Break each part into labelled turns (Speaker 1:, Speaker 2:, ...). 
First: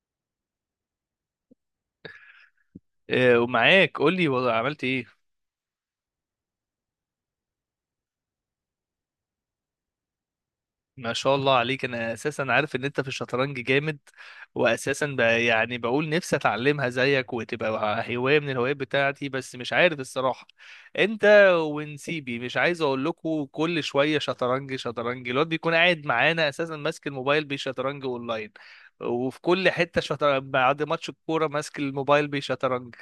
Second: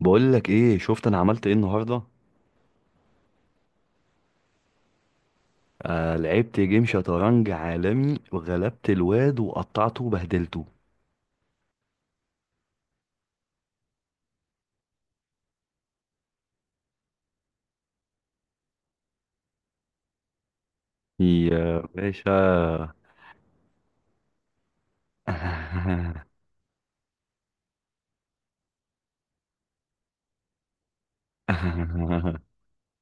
Speaker 1: بقول لك ايه، شفت انا عملت ايه النهارده؟
Speaker 2: آه، ومعاك. قول لي والله عملت ايه؟
Speaker 1: آه لعبت جيم شطرنج عالمي وغلبت الواد وقطعته وبهدلته.
Speaker 2: ما شاء الله عليك. انا اساسا عارف ان انت في الشطرنج جامد، واساسا يعني بقول نفسي اتعلمها زيك وتبقى هوايه من الهوايات بتاعتي، بس مش عارف الصراحه. انت
Speaker 1: يا
Speaker 2: ونسيبي
Speaker 1: باشا.
Speaker 2: مش عايز اقول لكم كل شويه شطرنج شطرنج، الواد بيكون قاعد معانا اساسا ماسك الموبايل بيشطرنج اونلاين، وفي كل حته شطرنج بعد ماتش الكوره ماسك الموبايل بيشطرنج.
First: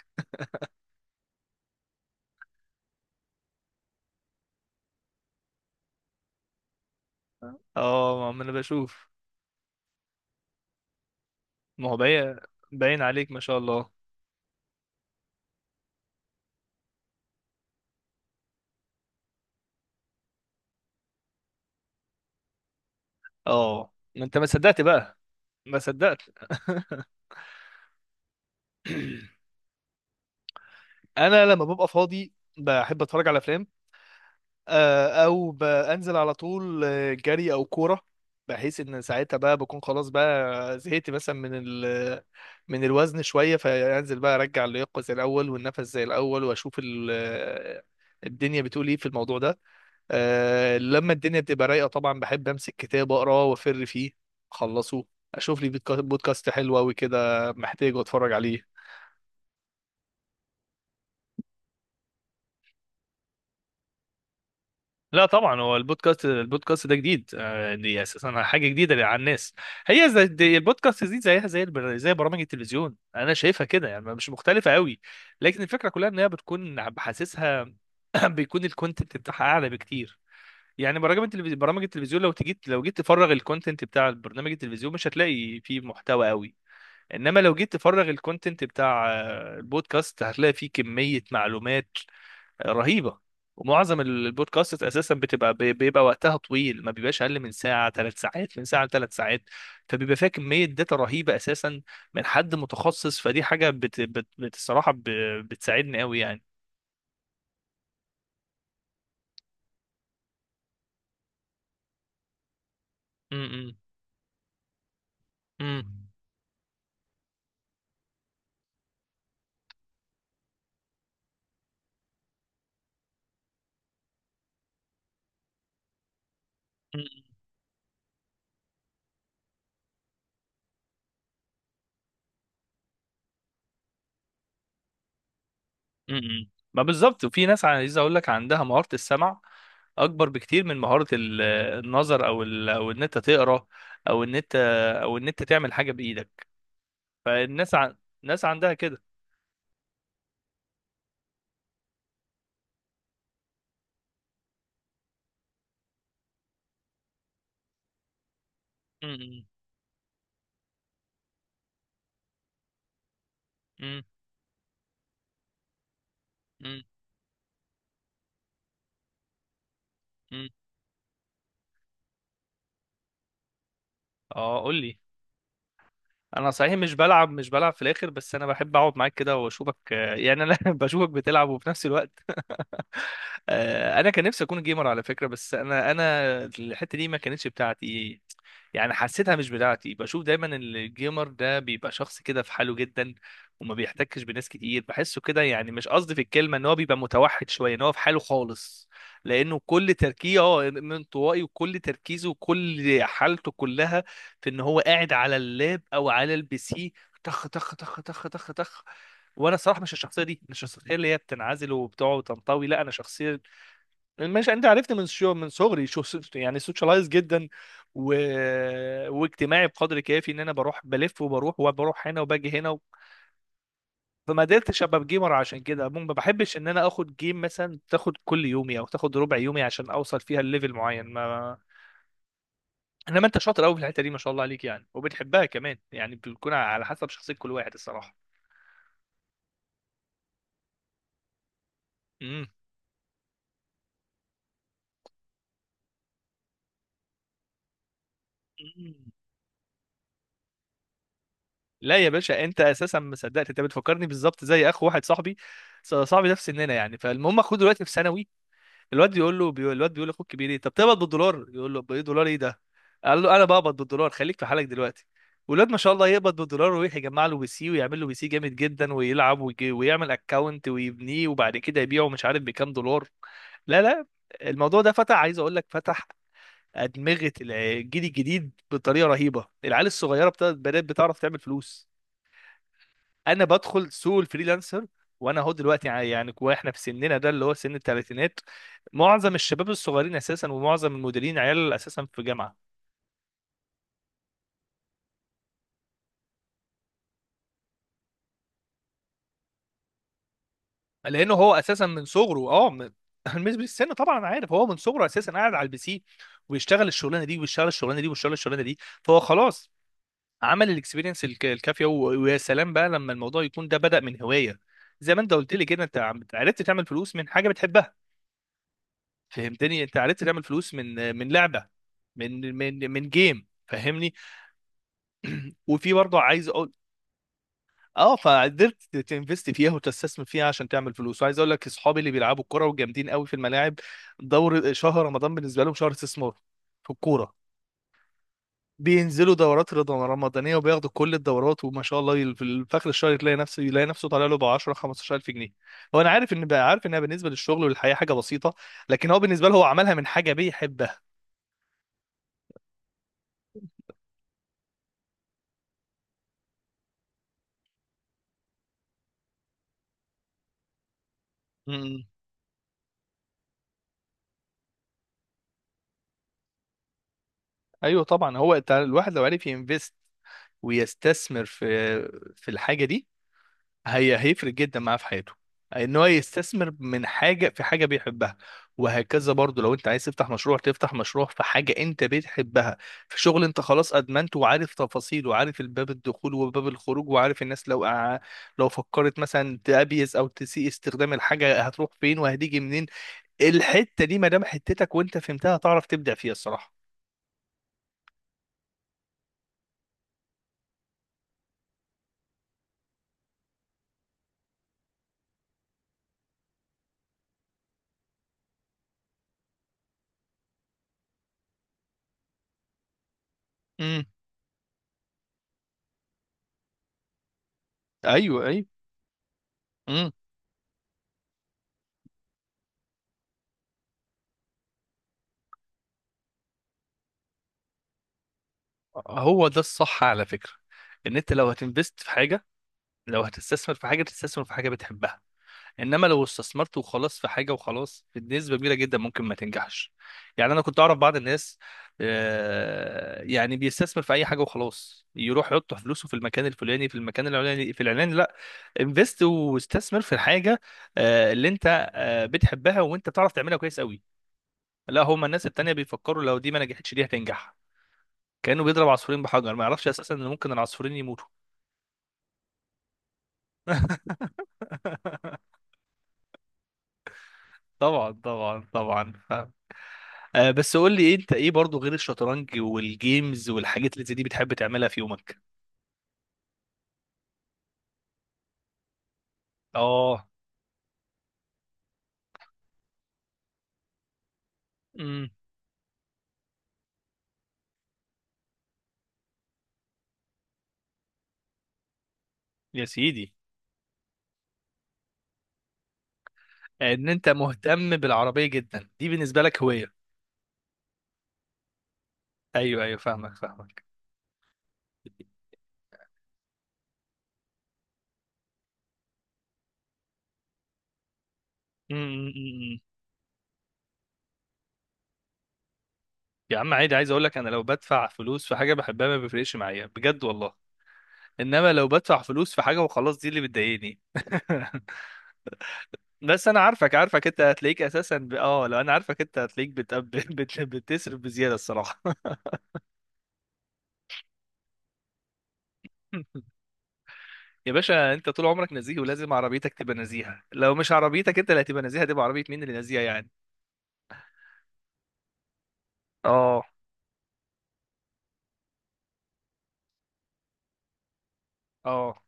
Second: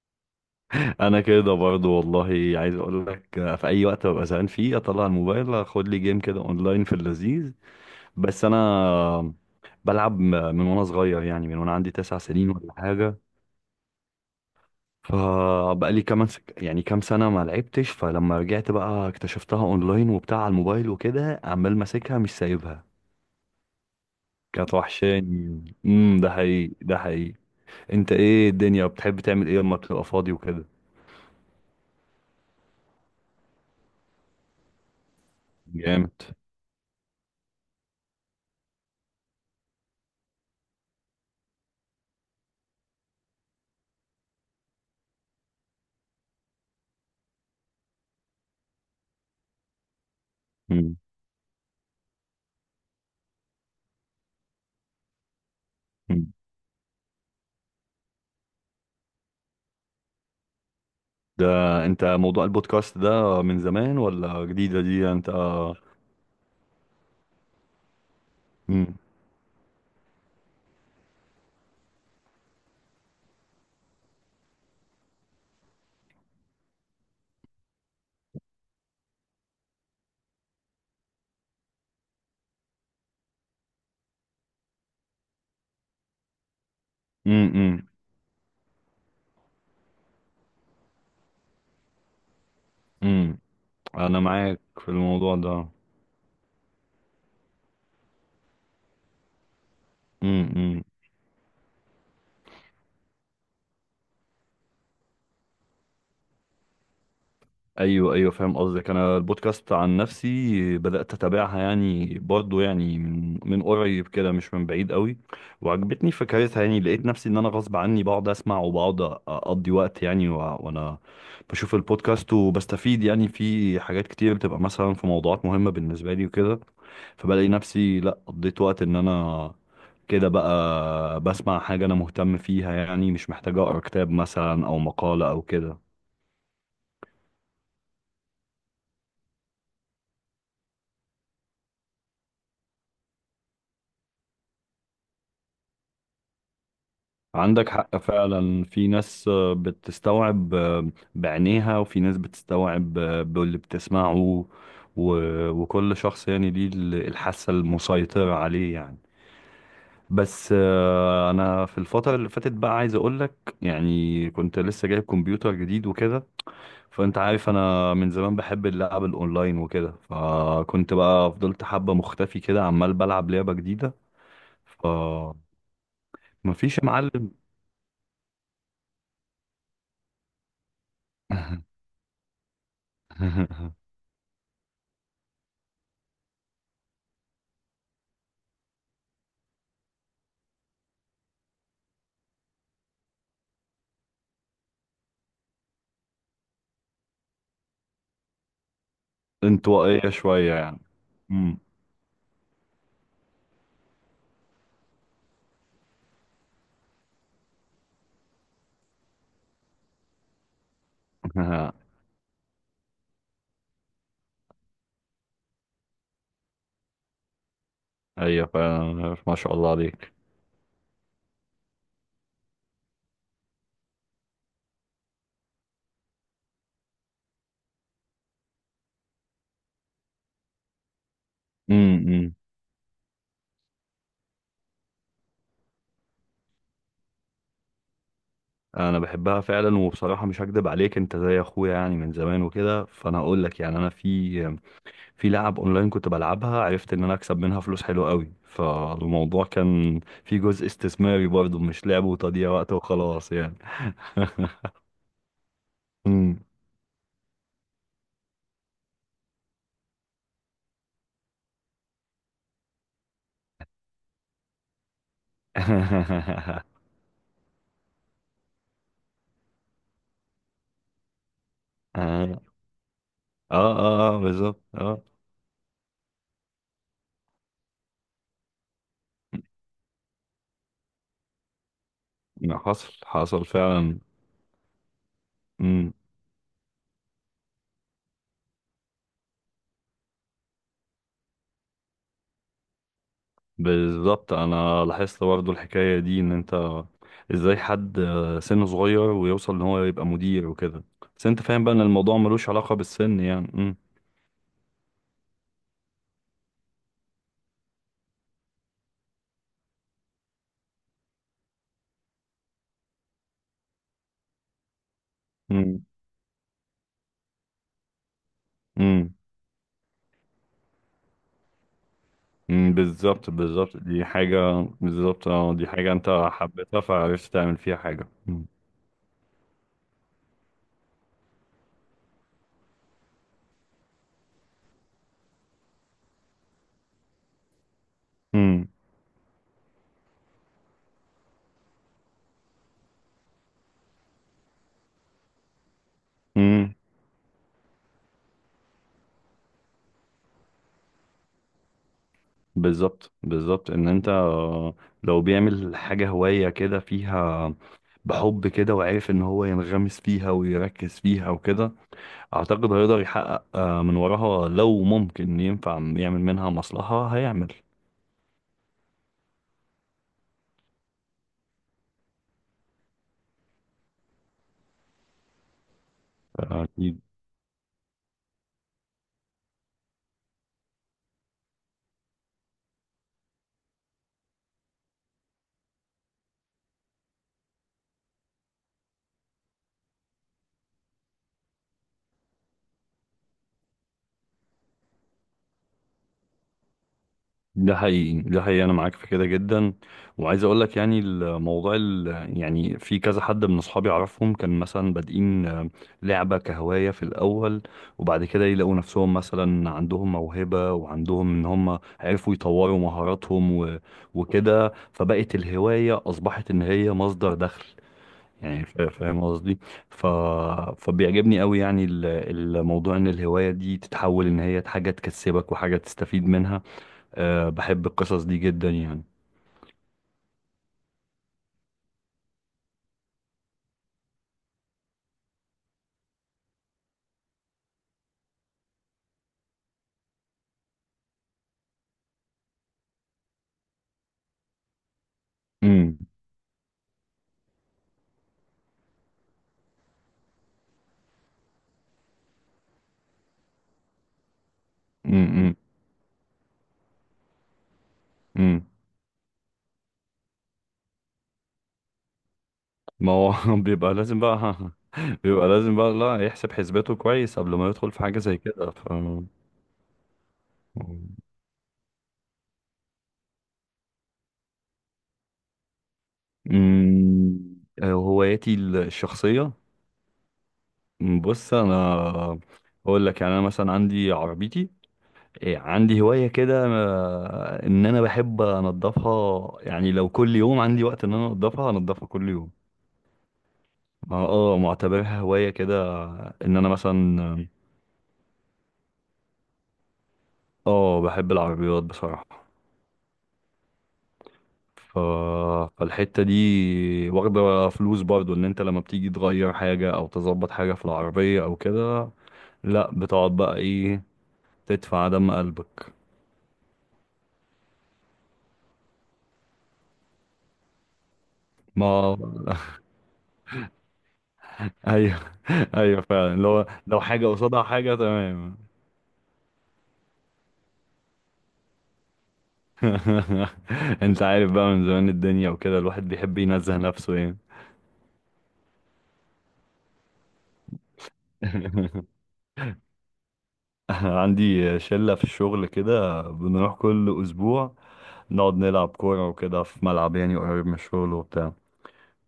Speaker 1: انا كده برضو والله. عايز اقول لك في اي وقت ببقى زهقان فيه اطلع الموبايل اخد لي جيم كده اونلاين في اللذيذ.
Speaker 2: اه ما
Speaker 1: بس
Speaker 2: انا بشوف.
Speaker 1: انا بلعب من وانا صغير، يعني من وانا
Speaker 2: ما
Speaker 1: عندي
Speaker 2: هو
Speaker 1: تسع
Speaker 2: باين،
Speaker 1: سنين ولا
Speaker 2: باين
Speaker 1: حاجه.
Speaker 2: عليك ما شاء الله.
Speaker 1: فبقالي كمان يعني كام سنة ما لعبتش، فلما رجعت بقى اكتشفتها اونلاين وبتاع على الموبايل وكده عمال ماسكها مش سايبها.
Speaker 2: اه ما انت ما
Speaker 1: كانت
Speaker 2: صدقت بقى.
Speaker 1: وحشاني.
Speaker 2: ما صدقت.
Speaker 1: ده حقيقي، ده حقيقي. انت ايه الدنيا، بتحب تعمل ايه لما بتبقى فاضي وكده؟
Speaker 2: انا لما ببقى فاضي بحب اتفرج على افلام، او
Speaker 1: جامد.
Speaker 2: بنزل على طول، جري او كوره، بحيث ان ساعتها بقى بكون خلاص بقى زهقت مثلا من الوزن شويه، فانزل بقى ارجع اللياقه زي الاول والنفس زي الاول، واشوف الدنيا بتقول ايه في الموضوع ده.
Speaker 1: مم.
Speaker 2: لما الدنيا بتبقى رايقه طبعا بحب امسك كتاب اقراه وافر فيه اخلصه، اشوف لي
Speaker 1: مم.
Speaker 2: بودكاست حلو قوي كده محتاجه اتفرج عليه.
Speaker 1: ده انت موضوع البودكاست ده من زمان ولا جديدة دي
Speaker 2: لا
Speaker 1: انت؟
Speaker 2: طبعا، هو البودكاست، ده جديد. دي اساسا حاجه
Speaker 1: امم.
Speaker 2: جديده على الناس. هي زي دي، البودكاست دي زيها زي زي برامج التلفزيون انا شايفها كده يعني، مش مختلفه قوي. لكن الفكره كلها ان هي بتكون بحاسسها، بيكون الكونتنت بتاعها اعلى بكتير. يعني برامج التلفزيون برامج التلفزيون لو جيت تفرغ الكونتنت بتاع البرنامج التلفزيون مش هتلاقي فيه محتوى قوي. انما لو جيت
Speaker 1: امم.
Speaker 2: تفرغ الكونتنت بتاع البودكاست هتلاقي فيه كمية معلومات رهيبة.
Speaker 1: امم.
Speaker 2: ومعظم
Speaker 1: انا معاك
Speaker 2: البودكاست
Speaker 1: في
Speaker 2: اساسا
Speaker 1: الموضوع
Speaker 2: بتبقى
Speaker 1: ده.
Speaker 2: بيبقى وقتها طويل، ما بيبقاش اقل من ساعة ثلاث ساعات، من ساعة ثلاث ساعات. فبيبقى فيها كمية
Speaker 1: مم.
Speaker 2: داتا رهيبة اساسا، من حد متخصص. فدي حاجة الصراحة بتساعدني قوي يعني.
Speaker 1: ايوه ايوه فاهم قصدك، انا البودكاست عن نفسي بدات اتابعها يعني برضو، يعني
Speaker 2: م-
Speaker 1: من
Speaker 2: م-
Speaker 1: قريب كده، مش من بعيد قوي.
Speaker 2: م-
Speaker 1: وعجبتني فكرتها، يعني لقيت نفسي ان انا غصب عني بقعد اسمع وبقعد اقضي وقت، يعني وانا بشوف البودكاست وبستفيد، يعني في حاجات كتير بتبقى مثلا في موضوعات مهمه بالنسبه لي وكده.
Speaker 2: م-
Speaker 1: فبلاقي نفسي لا قضيت وقت ان انا كده بقى بسمع حاجه انا مهتم فيها، يعني مش محتاج اقرا كتاب مثلا او مقاله او كده.
Speaker 2: م-م. ما بالظبط. وفي ناس عايز اقول لك عندها مهارة السمع اكبر بكتير من مهارة النظر، او ان انت تقرا، او ان انت او ان انت تعمل حاجة بايدك.
Speaker 1: عندك
Speaker 2: فالناس ع...
Speaker 1: حق
Speaker 2: ناس
Speaker 1: فعلا،
Speaker 2: عندها
Speaker 1: في
Speaker 2: كده.
Speaker 1: ناس بتستوعب بعينيها، وفي ناس بتستوعب باللي بتسمعه. وكل شخص يعني ليه الحاسة المسيطرة عليه يعني.
Speaker 2: م-م.
Speaker 1: بس انا في الفترة اللي فاتت بقى عايز اقولك،
Speaker 2: م-م.
Speaker 1: يعني كنت لسه جايب كمبيوتر جديد وكده. فانت عارف انا من زمان بحب اللعب الاونلاين وكده،
Speaker 2: م-م.
Speaker 1: فكنت بقى فضلت حبة مختفي كده عمال بلعب لعبة جديدة.
Speaker 2: اه قول لي.
Speaker 1: فمفيش.
Speaker 2: انا
Speaker 1: يا
Speaker 2: صحيح مش بلعب،
Speaker 1: معلم.
Speaker 2: في الاخر، بس انا بحب اقعد معاك كده واشوفك، يعني انا بشوفك بتلعب وفي نفس الوقت. انا كان نفسي اكون جيمر على فكره، بس انا الحته دي ما كانتش بتاعتي. يعني حسيتها مش بتاعتي، بشوف دايما إن الجيمر ده بيبقى شخص كده في حاله جدا، وما بيحتكش بناس كتير، بحسه كده يعني. مش قصدي في الكلمه ان هو بيبقى متوحد شويه، ان هو في حاله خالص، لانه كل
Speaker 1: انطوائية
Speaker 2: تركيزه
Speaker 1: شوية يعني.
Speaker 2: انطوائي،
Speaker 1: امم.
Speaker 2: وكل تركيزه وكل حالته كلها في ان هو قاعد على اللاب او على البي سي. تخ تخ تخ تخ تخ تخ. وانا صراحه مش الشخصيه دي، مش الشخصيه اللي هي بتنعزل وبتقعد وتنطوي. لا، انا شخصيه، ماشي انت عرفت، من شو من صغري شو، يعني سوشيالايز جدا و...
Speaker 1: ايوه فعلا ما شاء
Speaker 2: واجتماعي
Speaker 1: الله
Speaker 2: بقدر
Speaker 1: عليك.
Speaker 2: كافي، ان انا بروح بلف وبروح وبروح هنا وباجي هنا فما قدرتش ابقى جيمر، عشان كده ما بحبش ان انا اخد جيم مثلا تاخد كل يومي او تاخد ربع يومي عشان اوصل فيها الليفل معين ما
Speaker 1: امم.
Speaker 2: انما انت شاطر قوي في الحته دي ما شاء الله عليك، يعني وبتحبها كمان يعني، بتكون على حسب شخصيه كل واحد الصراحه.
Speaker 1: انا بحبها فعلا، وبصراحة مش هكدب عليك انت زي اخويا يعني من زمان
Speaker 2: امم.
Speaker 1: وكده، فانا هقول لك يعني انا في في لعب اونلاين كنت بلعبها، عرفت ان انا اكسب منها فلوس حلوة قوي، فالموضوع كان في جزء استثماري برضه، مش
Speaker 2: لا
Speaker 1: لعب
Speaker 2: يا باشا،
Speaker 1: وتضييع
Speaker 2: انت
Speaker 1: وقت
Speaker 2: اساسا ما
Speaker 1: وخلاص
Speaker 2: صدقت.
Speaker 1: يعني.
Speaker 2: انت بتفكرني بالظبط زي اخ واحد صاحبي. صاحبي ده
Speaker 1: امم.
Speaker 2: في سننا يعني. فالمهم، اخوه دلوقتي في ثانوي. الواد يقول له، بيقول الواد بيقول لاخوك الكبير ايه طب تقبض بالدولار، يقول له بايه، دولار ايه ده؟ قال له انا بقبض بالدولار، خليك في حالك دلوقتي. والواد ما شاء الله يقبض بالدولار، ويروح يجمع له بي سي، ويعمل له بي سي جامد جدا، ويلعب ويجي ويعمل اكونت ويبنيه، وبعد كده يبيعه مش
Speaker 1: اه.
Speaker 2: عارف بكام دولار.
Speaker 1: اه.
Speaker 2: لا لا.
Speaker 1: اه بالظبط
Speaker 2: الموضوع ده
Speaker 1: اه.
Speaker 2: فتح، عايز اقول لك فتح ادمغه الجيل الجديد بطريقه رهيبه. العيال الصغيره بدات بتعرف تعمل فلوس.
Speaker 1: حصل
Speaker 2: انا
Speaker 1: حصل
Speaker 2: بدخل
Speaker 1: فعلا.
Speaker 2: سوق الفريلانسر، وانا اهو دلوقتي، يعني واحنا في سننا ده اللي هو سن الثلاثينات، معظم الشباب الصغيرين اساسا ومعظم المديرين عيال اساسا في جامعه.
Speaker 1: بالظبط انا لاحظت برضه الحكايه دي، ان انت ازاي حد سنه صغير ويوصل ان هو يبقى مدير وكده؟ بس
Speaker 2: لانه
Speaker 1: انت
Speaker 2: هو
Speaker 1: فاهم بقى ان
Speaker 2: اساسا من
Speaker 1: الموضوع ملوش
Speaker 2: صغره اه
Speaker 1: علاقه
Speaker 2: من
Speaker 1: بالسن يعني.
Speaker 2: مش
Speaker 1: امم.
Speaker 2: بالسن طبعا. أنا عارف، هو من صغره اساسا قاعد على البي سي، ويشتغل الشغلانه دي ويشتغل الشغلانه دي ويشتغل الشغلانه دي، فهو خلاص عمل الاكسبيرينس الكافيه، ويا سلام بقى لما الموضوع يكون ده بدأ من هوايه. زي ما انت قلت لي كده،
Speaker 1: امم.
Speaker 2: انت عرفت تعمل فلوس من حاجه بتحبها.
Speaker 1: امم.
Speaker 2: فهمتني؟ انت عرفت تعمل فلوس من لعبه، من
Speaker 1: أمم،
Speaker 2: من من
Speaker 1: بالظبط
Speaker 2: جيم،
Speaker 1: بالظبط، دي
Speaker 2: فهمني.
Speaker 1: حاجه بالظبط، اه دي
Speaker 2: وفي
Speaker 1: حاجه
Speaker 2: برضه
Speaker 1: انت
Speaker 2: عايز اقول،
Speaker 1: حبيتها فعرفت تعمل فيها حاجه.
Speaker 2: اه
Speaker 1: امم.
Speaker 2: فقدرت تنفست فيها وتستثمر فيها عشان تعمل فلوس. وعايز اقول لك اصحابي اللي بيلعبوا الكوره وجامدين قوي في الملاعب، دور شهر رمضان بالنسبه لهم شهر استثمار في الكوره.
Speaker 1: امم.
Speaker 2: بينزلوا دورات رمضانيه وبياخدوا كل الدورات، وما شاء الله في اخر الشهر تلاقي نفسه يلاقي نفسه طالع له ب 10 15000 جنيه. هو انا عارف، ان
Speaker 1: أمم،
Speaker 2: عارف انها بالنسبه للشغل والحياه حاجه بسيطه، لكن هو بالنسبه له، هو عملها من حاجه بيحبها.
Speaker 1: بالظبط بالظبط. ان انت لو بيعمل حاجه هوايه كده فيها، بحب كده، وعارف ان هو ينغمس فيها ويركز فيها وكده، اعتقد هيقدر يحقق من وراها، لو ممكن ينفع يعمل منها مصلحة هيعمل.
Speaker 2: ايوه طبعا، هو انت الواحد لو عرف ينفست ويستثمر في الحاجه دي، هيفرق جدا معاه في حياته، ان هو يستثمر
Speaker 1: أكيد.
Speaker 2: من حاجه في حاجه بيحبها. وهكذا برضو، لو انت عايز تفتح مشروع، في حاجه انت بتحبها، في شغل انت خلاص ادمنته، وعارف تفاصيله، وعارف الباب الدخول وباب الخروج، وعارف الناس لو لو فكرت مثلا تأبيز او تسيء استخدام الحاجه هتروح فين وهتيجي منين. الحته دي ما دام حتتك وانت فهمتها هتعرف تبدع فيها الصراحه.
Speaker 1: ده حقيقي، ده حقيقي، انا معاك في كده جدا. وعايز اقول لك يعني الموضوع يعني في كذا حد من اصحابي اعرفهم كان مثلا بادئين لعبة كهواية في الاول، وبعد كده يلاقوا نفسهم مثلا عندهم موهبة، وعندهم ان هم عرفوا يطوروا مهاراتهم
Speaker 2: امم.
Speaker 1: وكده، فبقت الهواية اصبحت ان هي مصدر دخل،
Speaker 2: ايوه ايوه.
Speaker 1: يعني فاهم قصدي؟ ف...
Speaker 2: إمم.
Speaker 1: فبيعجبني قوي يعني الموضوع ان الهواية دي تتحول ان هي حاجة تكسبك وحاجة تستفيد منها. أه بحب القصص دي جدا يعني.
Speaker 2: هو ده الصح على فكرة، ان انت لو هتنفست في حاجة، لو هتستثمر في حاجة، تستثمر في حاجة بتحبها. انما لو استثمرت وخلاص في حاجة وخلاص، بنسبة كبيرة جدا ممكن ما تنجحش. يعني انا كنت اعرف بعض الناس، يعني بيستثمر في اي حاجة وخلاص، يروح يحط
Speaker 1: امم.
Speaker 2: فلوسه في المكان الفلاني في المكان العلاني في العلاني. لا، انفست واستثمر في الحاجة اللي انت بتحبها وانت بتعرف تعملها كويس قوي. لا، هما الناس
Speaker 1: امم.
Speaker 2: التانية بيفكروا لو دي ما نجحتش دي هتنجح، كأنه
Speaker 1: امم.
Speaker 2: بيضرب عصفورين بحجر، ما يعرفش اساسا ان ممكن العصفورين يموتوا.
Speaker 1: ما هو. بيبقى لازم بقى. بيبقى لازم بقى لا يحسب حسباته كويس قبل ما يدخل في
Speaker 2: طبعا
Speaker 1: حاجة زي
Speaker 2: طبعا
Speaker 1: كده. ف.
Speaker 2: طبعا فاهم. آه بس قول لي إيه، انت ايه برضو غير الشطرنج والجيمز والحاجات اللي زي دي بتحب تعملها في يومك؟
Speaker 1: امم. هواياتي الشخصية.
Speaker 2: اه.
Speaker 1: بص انا اقول لك يعني انا مثلا عندي عربيتي،
Speaker 2: امم.
Speaker 1: إيه عندي هواية كده، إن أنا بحب أنضفها، يعني لو كل يوم عندي وقت إن أنا أنضفها أنضفها كل يوم.
Speaker 2: يا سيدي.
Speaker 1: اه معتبرها هواية كده، إن أنا
Speaker 2: ان انت
Speaker 1: مثلا
Speaker 2: مهتم بالعربية جدا، دي بالنسبة لك هواية؟
Speaker 1: اه بحب العربيات بصراحة.
Speaker 2: ايوه ايوه فاهمك فاهمك.
Speaker 1: ف... فالحتة دي واخدة فلوس برضو، إن أنت لما بتيجي تغير حاجة أو تظبط حاجة في العربية أو
Speaker 2: أمم،
Speaker 1: كده،
Speaker 2: أمم، أمم.
Speaker 1: لأ بتقعد بقى إيه تدفع دم قلبك.
Speaker 2: يا عم عادي، عايز اقول لك انا لو بدفع فلوس في حاجة بحبها ما بيفرقش معايا بجد والله، انما لو
Speaker 1: ما.
Speaker 2: بدفع فلوس في حاجة وخلاص دي اللي بتضايقني.
Speaker 1: ايوه. ايوه فعلا،
Speaker 2: بس انا
Speaker 1: لو
Speaker 2: عارفك
Speaker 1: لو
Speaker 2: عارفك،
Speaker 1: حاجه
Speaker 2: انت
Speaker 1: قصادها
Speaker 2: هتلاقيك
Speaker 1: حاجه
Speaker 2: اساسا ب... اه
Speaker 1: تمام.
Speaker 2: لو انا عارفك انت هتلاقيك بتصرف بزياده الصراحه.
Speaker 1: انت عارف بقى من زمان الدنيا وكده، الواحد بيحب ينزه نفسه يعني.
Speaker 2: يا باشا انت طول عمرك نزيه، ولازم عربيتك تبقى نزيهه، لو مش عربيتك انت اللي هتبقى نزيهه، هتبقى عربيه مين اللي نزيهه يعني؟
Speaker 1: عندي شلة في الشغل كده
Speaker 2: اه.
Speaker 1: بنروح كل أسبوع نقعد نلعب كورة وكده في ملعب يعني قريب من الشغل وبتاع.
Speaker 2: اه.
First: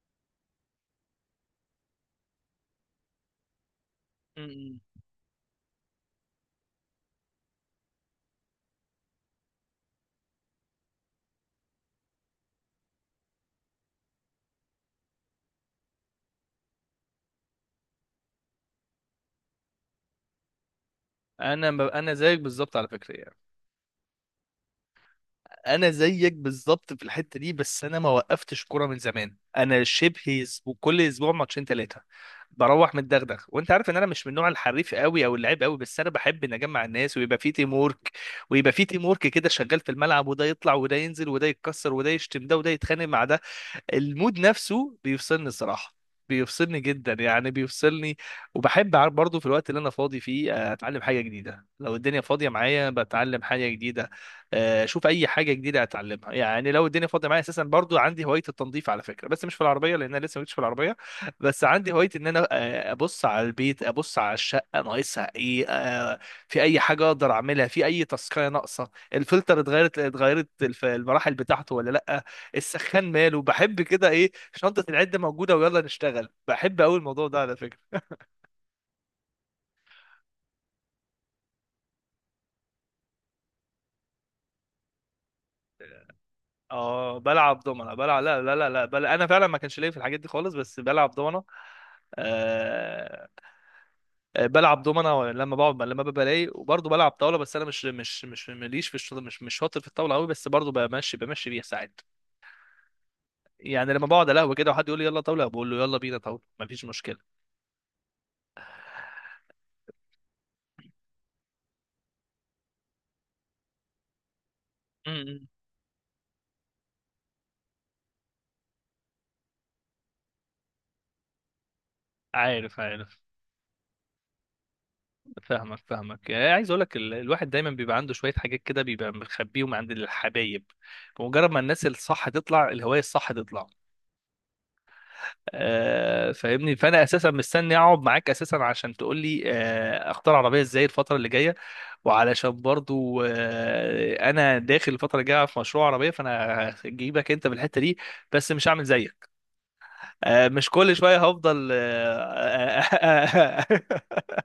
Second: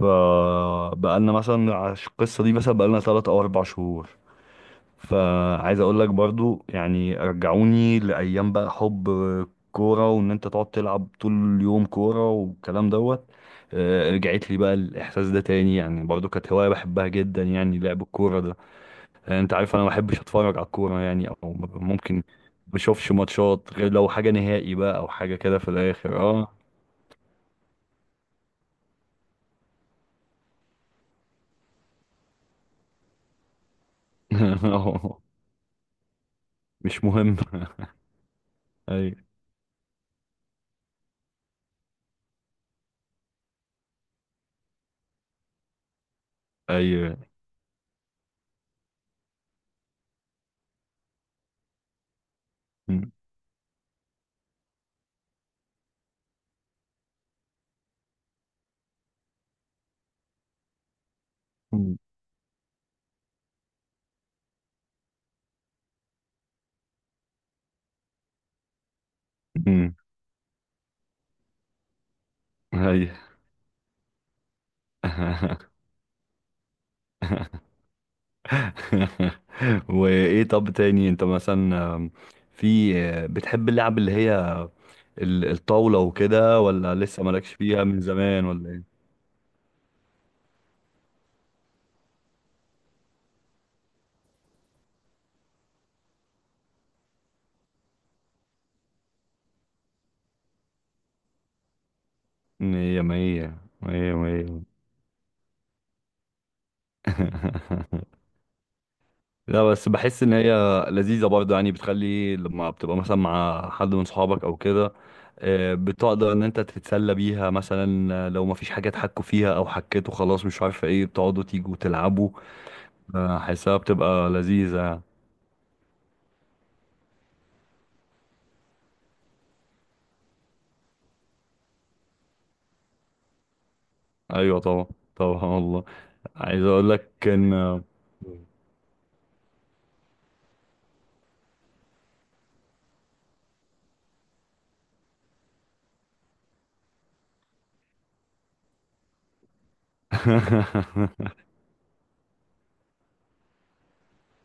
Speaker 1: فبقالنا مثلا على القصة دي مثلا بقالنا 3 أو 4 شهور.
Speaker 2: م- م.
Speaker 1: فعايز اقول لك برضو يعني رجعوني لايام بقى حب كوره، وان انت تقعد تلعب طول اليوم كوره والكلام دوت. رجعت لي بقى الاحساس ده تاني، يعني برضو كانت هوايه بحبها جدا يعني، لعب الكوره ده. انت عارف انا ما بحبش اتفرج على الكوره يعني، او
Speaker 2: انا انا
Speaker 1: ممكن ما
Speaker 2: زيك بالظبط على
Speaker 1: بشوفش
Speaker 2: فكره يعني.
Speaker 1: ماتشات غير لو حاجه نهائي بقى، او حاجه كده في
Speaker 2: انا
Speaker 1: الاخر
Speaker 2: زيك
Speaker 1: اه.
Speaker 2: بالظبط في الحته دي، بس انا ما وقفتش كوره من زمان، انا شبه اسبوع، كل اسبوع ماتشين ثلاثه، بروح متدغدغ. وانت عارف ان انا مش من النوع الحريف
Speaker 1: آه،
Speaker 2: قوي او اللعيب قوي، بس انا بحب ان اجمع
Speaker 1: مش
Speaker 2: الناس
Speaker 1: مهم.
Speaker 2: ويبقى في تيم وورك،
Speaker 1: ايوه
Speaker 2: كده شغال في الملعب، وده يطلع وده ينزل وده يتكسر وده يشتم ده وده يتخانق مع ده. المود نفسه بيفصلني الصراحة، بيفصلني جدا
Speaker 1: ايوه.
Speaker 2: يعني، بيفصلني. وبحب برضه في الوقت اللي انا فاضي فيه اتعلم حاجة جديدة، لو الدنيا فاضية معايا
Speaker 1: أمم،
Speaker 2: بتعلم حاجة جديدة، اشوف اي حاجة جديدة اتعلمها يعني، لو الدنيا فاضية معايا اساسا. برضه عندي هواية التنظيف على فكرة، بس مش في العربية لان انا لسه مش في العربية. بس عندي هواية ان انا ابص على البيت، ابص على الشقة ناقصها ايه، في اي حاجة اقدر اعملها، في اي تاسكاية ناقصة، الفلتر
Speaker 1: أمم،
Speaker 2: اتغيرت، المراحل بتاعته ولا لا، السخان
Speaker 1: ايوه.
Speaker 2: ماله، بحب كده ايه، شنطة العدة موجودة ويلا نشتغل. بحب قوي الموضوع ده على فكرة.
Speaker 1: وايه؟ طب تاني انت مثلا في بتحب اللعب اللي هي الطاولة وكده، ولا
Speaker 2: اه
Speaker 1: لسه مالكش
Speaker 2: بلعب
Speaker 1: فيها
Speaker 2: دومنة،
Speaker 1: من
Speaker 2: لا
Speaker 1: زمان
Speaker 2: لا
Speaker 1: ولا
Speaker 2: لا
Speaker 1: ايه؟
Speaker 2: لا، انا فعلا ما كانش ليا في الحاجات دي خالص بس بلعب دومنة. آه... بلعب دومنة لما بقعد، ببقى رايق. وبرضه بلعب طاولة، بس انا مش ماليش في الشطر، مش شاطر في الطاولة قوي، بس برضه بمشي بيها ساعات،
Speaker 1: مية مية
Speaker 2: يعني لما
Speaker 1: مية
Speaker 2: بقعد على قهوة
Speaker 1: مية.
Speaker 2: كده وحد يقول لي يلا طاولة، بقول له يلا بينا طاولة مفيش مشكلة.
Speaker 1: لا بس بحس ان هي لذيذة برضه يعني، بتخلي لما بتبقى مثلا مع حد من صحابك او كده،
Speaker 2: م- م.
Speaker 1: بتقدر ان انت تتسلى بيها، مثلا لو مفيش حاجة تحكوا فيها او حكيتوا خلاص مش عارفة ايه، بتقعدوا تيجوا تلعبوا.
Speaker 2: عارف عارف
Speaker 1: حاسها بتبقى لذيذة يعني.
Speaker 2: فاهمك فاهمك. يعني عايز اقول لك، الواحد دايما بيبقى عنده شويه حاجات كده بيبقى مخبيهم عند الحبايب، بمجرد ما الناس الصح تطلع، الهوايه الصح تطلع.
Speaker 1: ايوه طبعا. طبعا والله.
Speaker 2: آه
Speaker 1: عايز
Speaker 2: فاهمني،
Speaker 1: اقول
Speaker 2: فانا
Speaker 1: لك
Speaker 2: اساسا
Speaker 1: كان.
Speaker 2: مستني اقعد معاك اساسا عشان تقول لي، اختار عربيه ازاي الفتره اللي جايه، وعلشان برضو انا داخل الفتره الجايه في مشروع عربيه، فانا هجيبك انت بالحته دي، بس مش هعمل زيك، مش كل شويه هفضل آه،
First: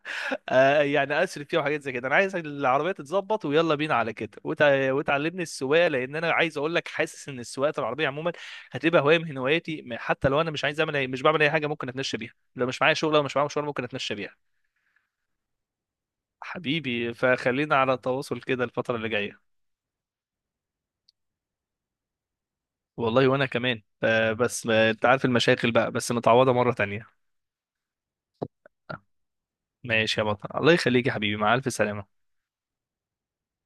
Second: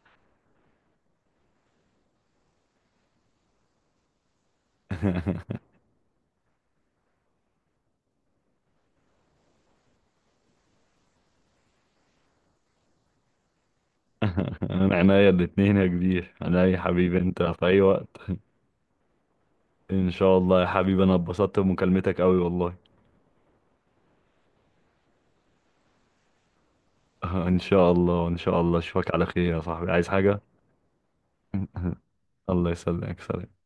Speaker 2: يعني اسري فيها وحاجات زي كده. انا عايز العربيه تتظبط ويلا بينا على كده، وتعلمني السواقه، لان انا عايز اقول لك حاسس ان السواقه العربيه عموما هتبقى هوايه من هواياتي. حتى لو انا مش عايز اعمل مش بعمل اي حاجه، ممكن اتمشى بيها لو مش معايا شغل او مش معايا مشوار، ممكن اتمشى بيها.
Speaker 1: انا عينيا الاتنين يا كبير، انا يا
Speaker 2: حبيبي
Speaker 1: حبيبي انت في
Speaker 2: فخلينا
Speaker 1: اي
Speaker 2: على
Speaker 1: وقت.
Speaker 2: تواصل كده الفتره اللي جايه.
Speaker 1: ان شاء الله يا حبيبي، انا اتبسطت بمكالمتك قوي والله.
Speaker 2: والله، وانا كمان، آه، بس آه، انت عارف المشاكل بقى، بس متعوضه مره تانية.
Speaker 1: ان شاء الله ان شاء الله، اشوفك على خير يا صاحبي، عايز
Speaker 2: ماشي يا
Speaker 1: حاجة؟
Speaker 2: بطل، الله يخليك يا حبيبي مع الف سلامه.
Speaker 1: الله يسلمك، سلام.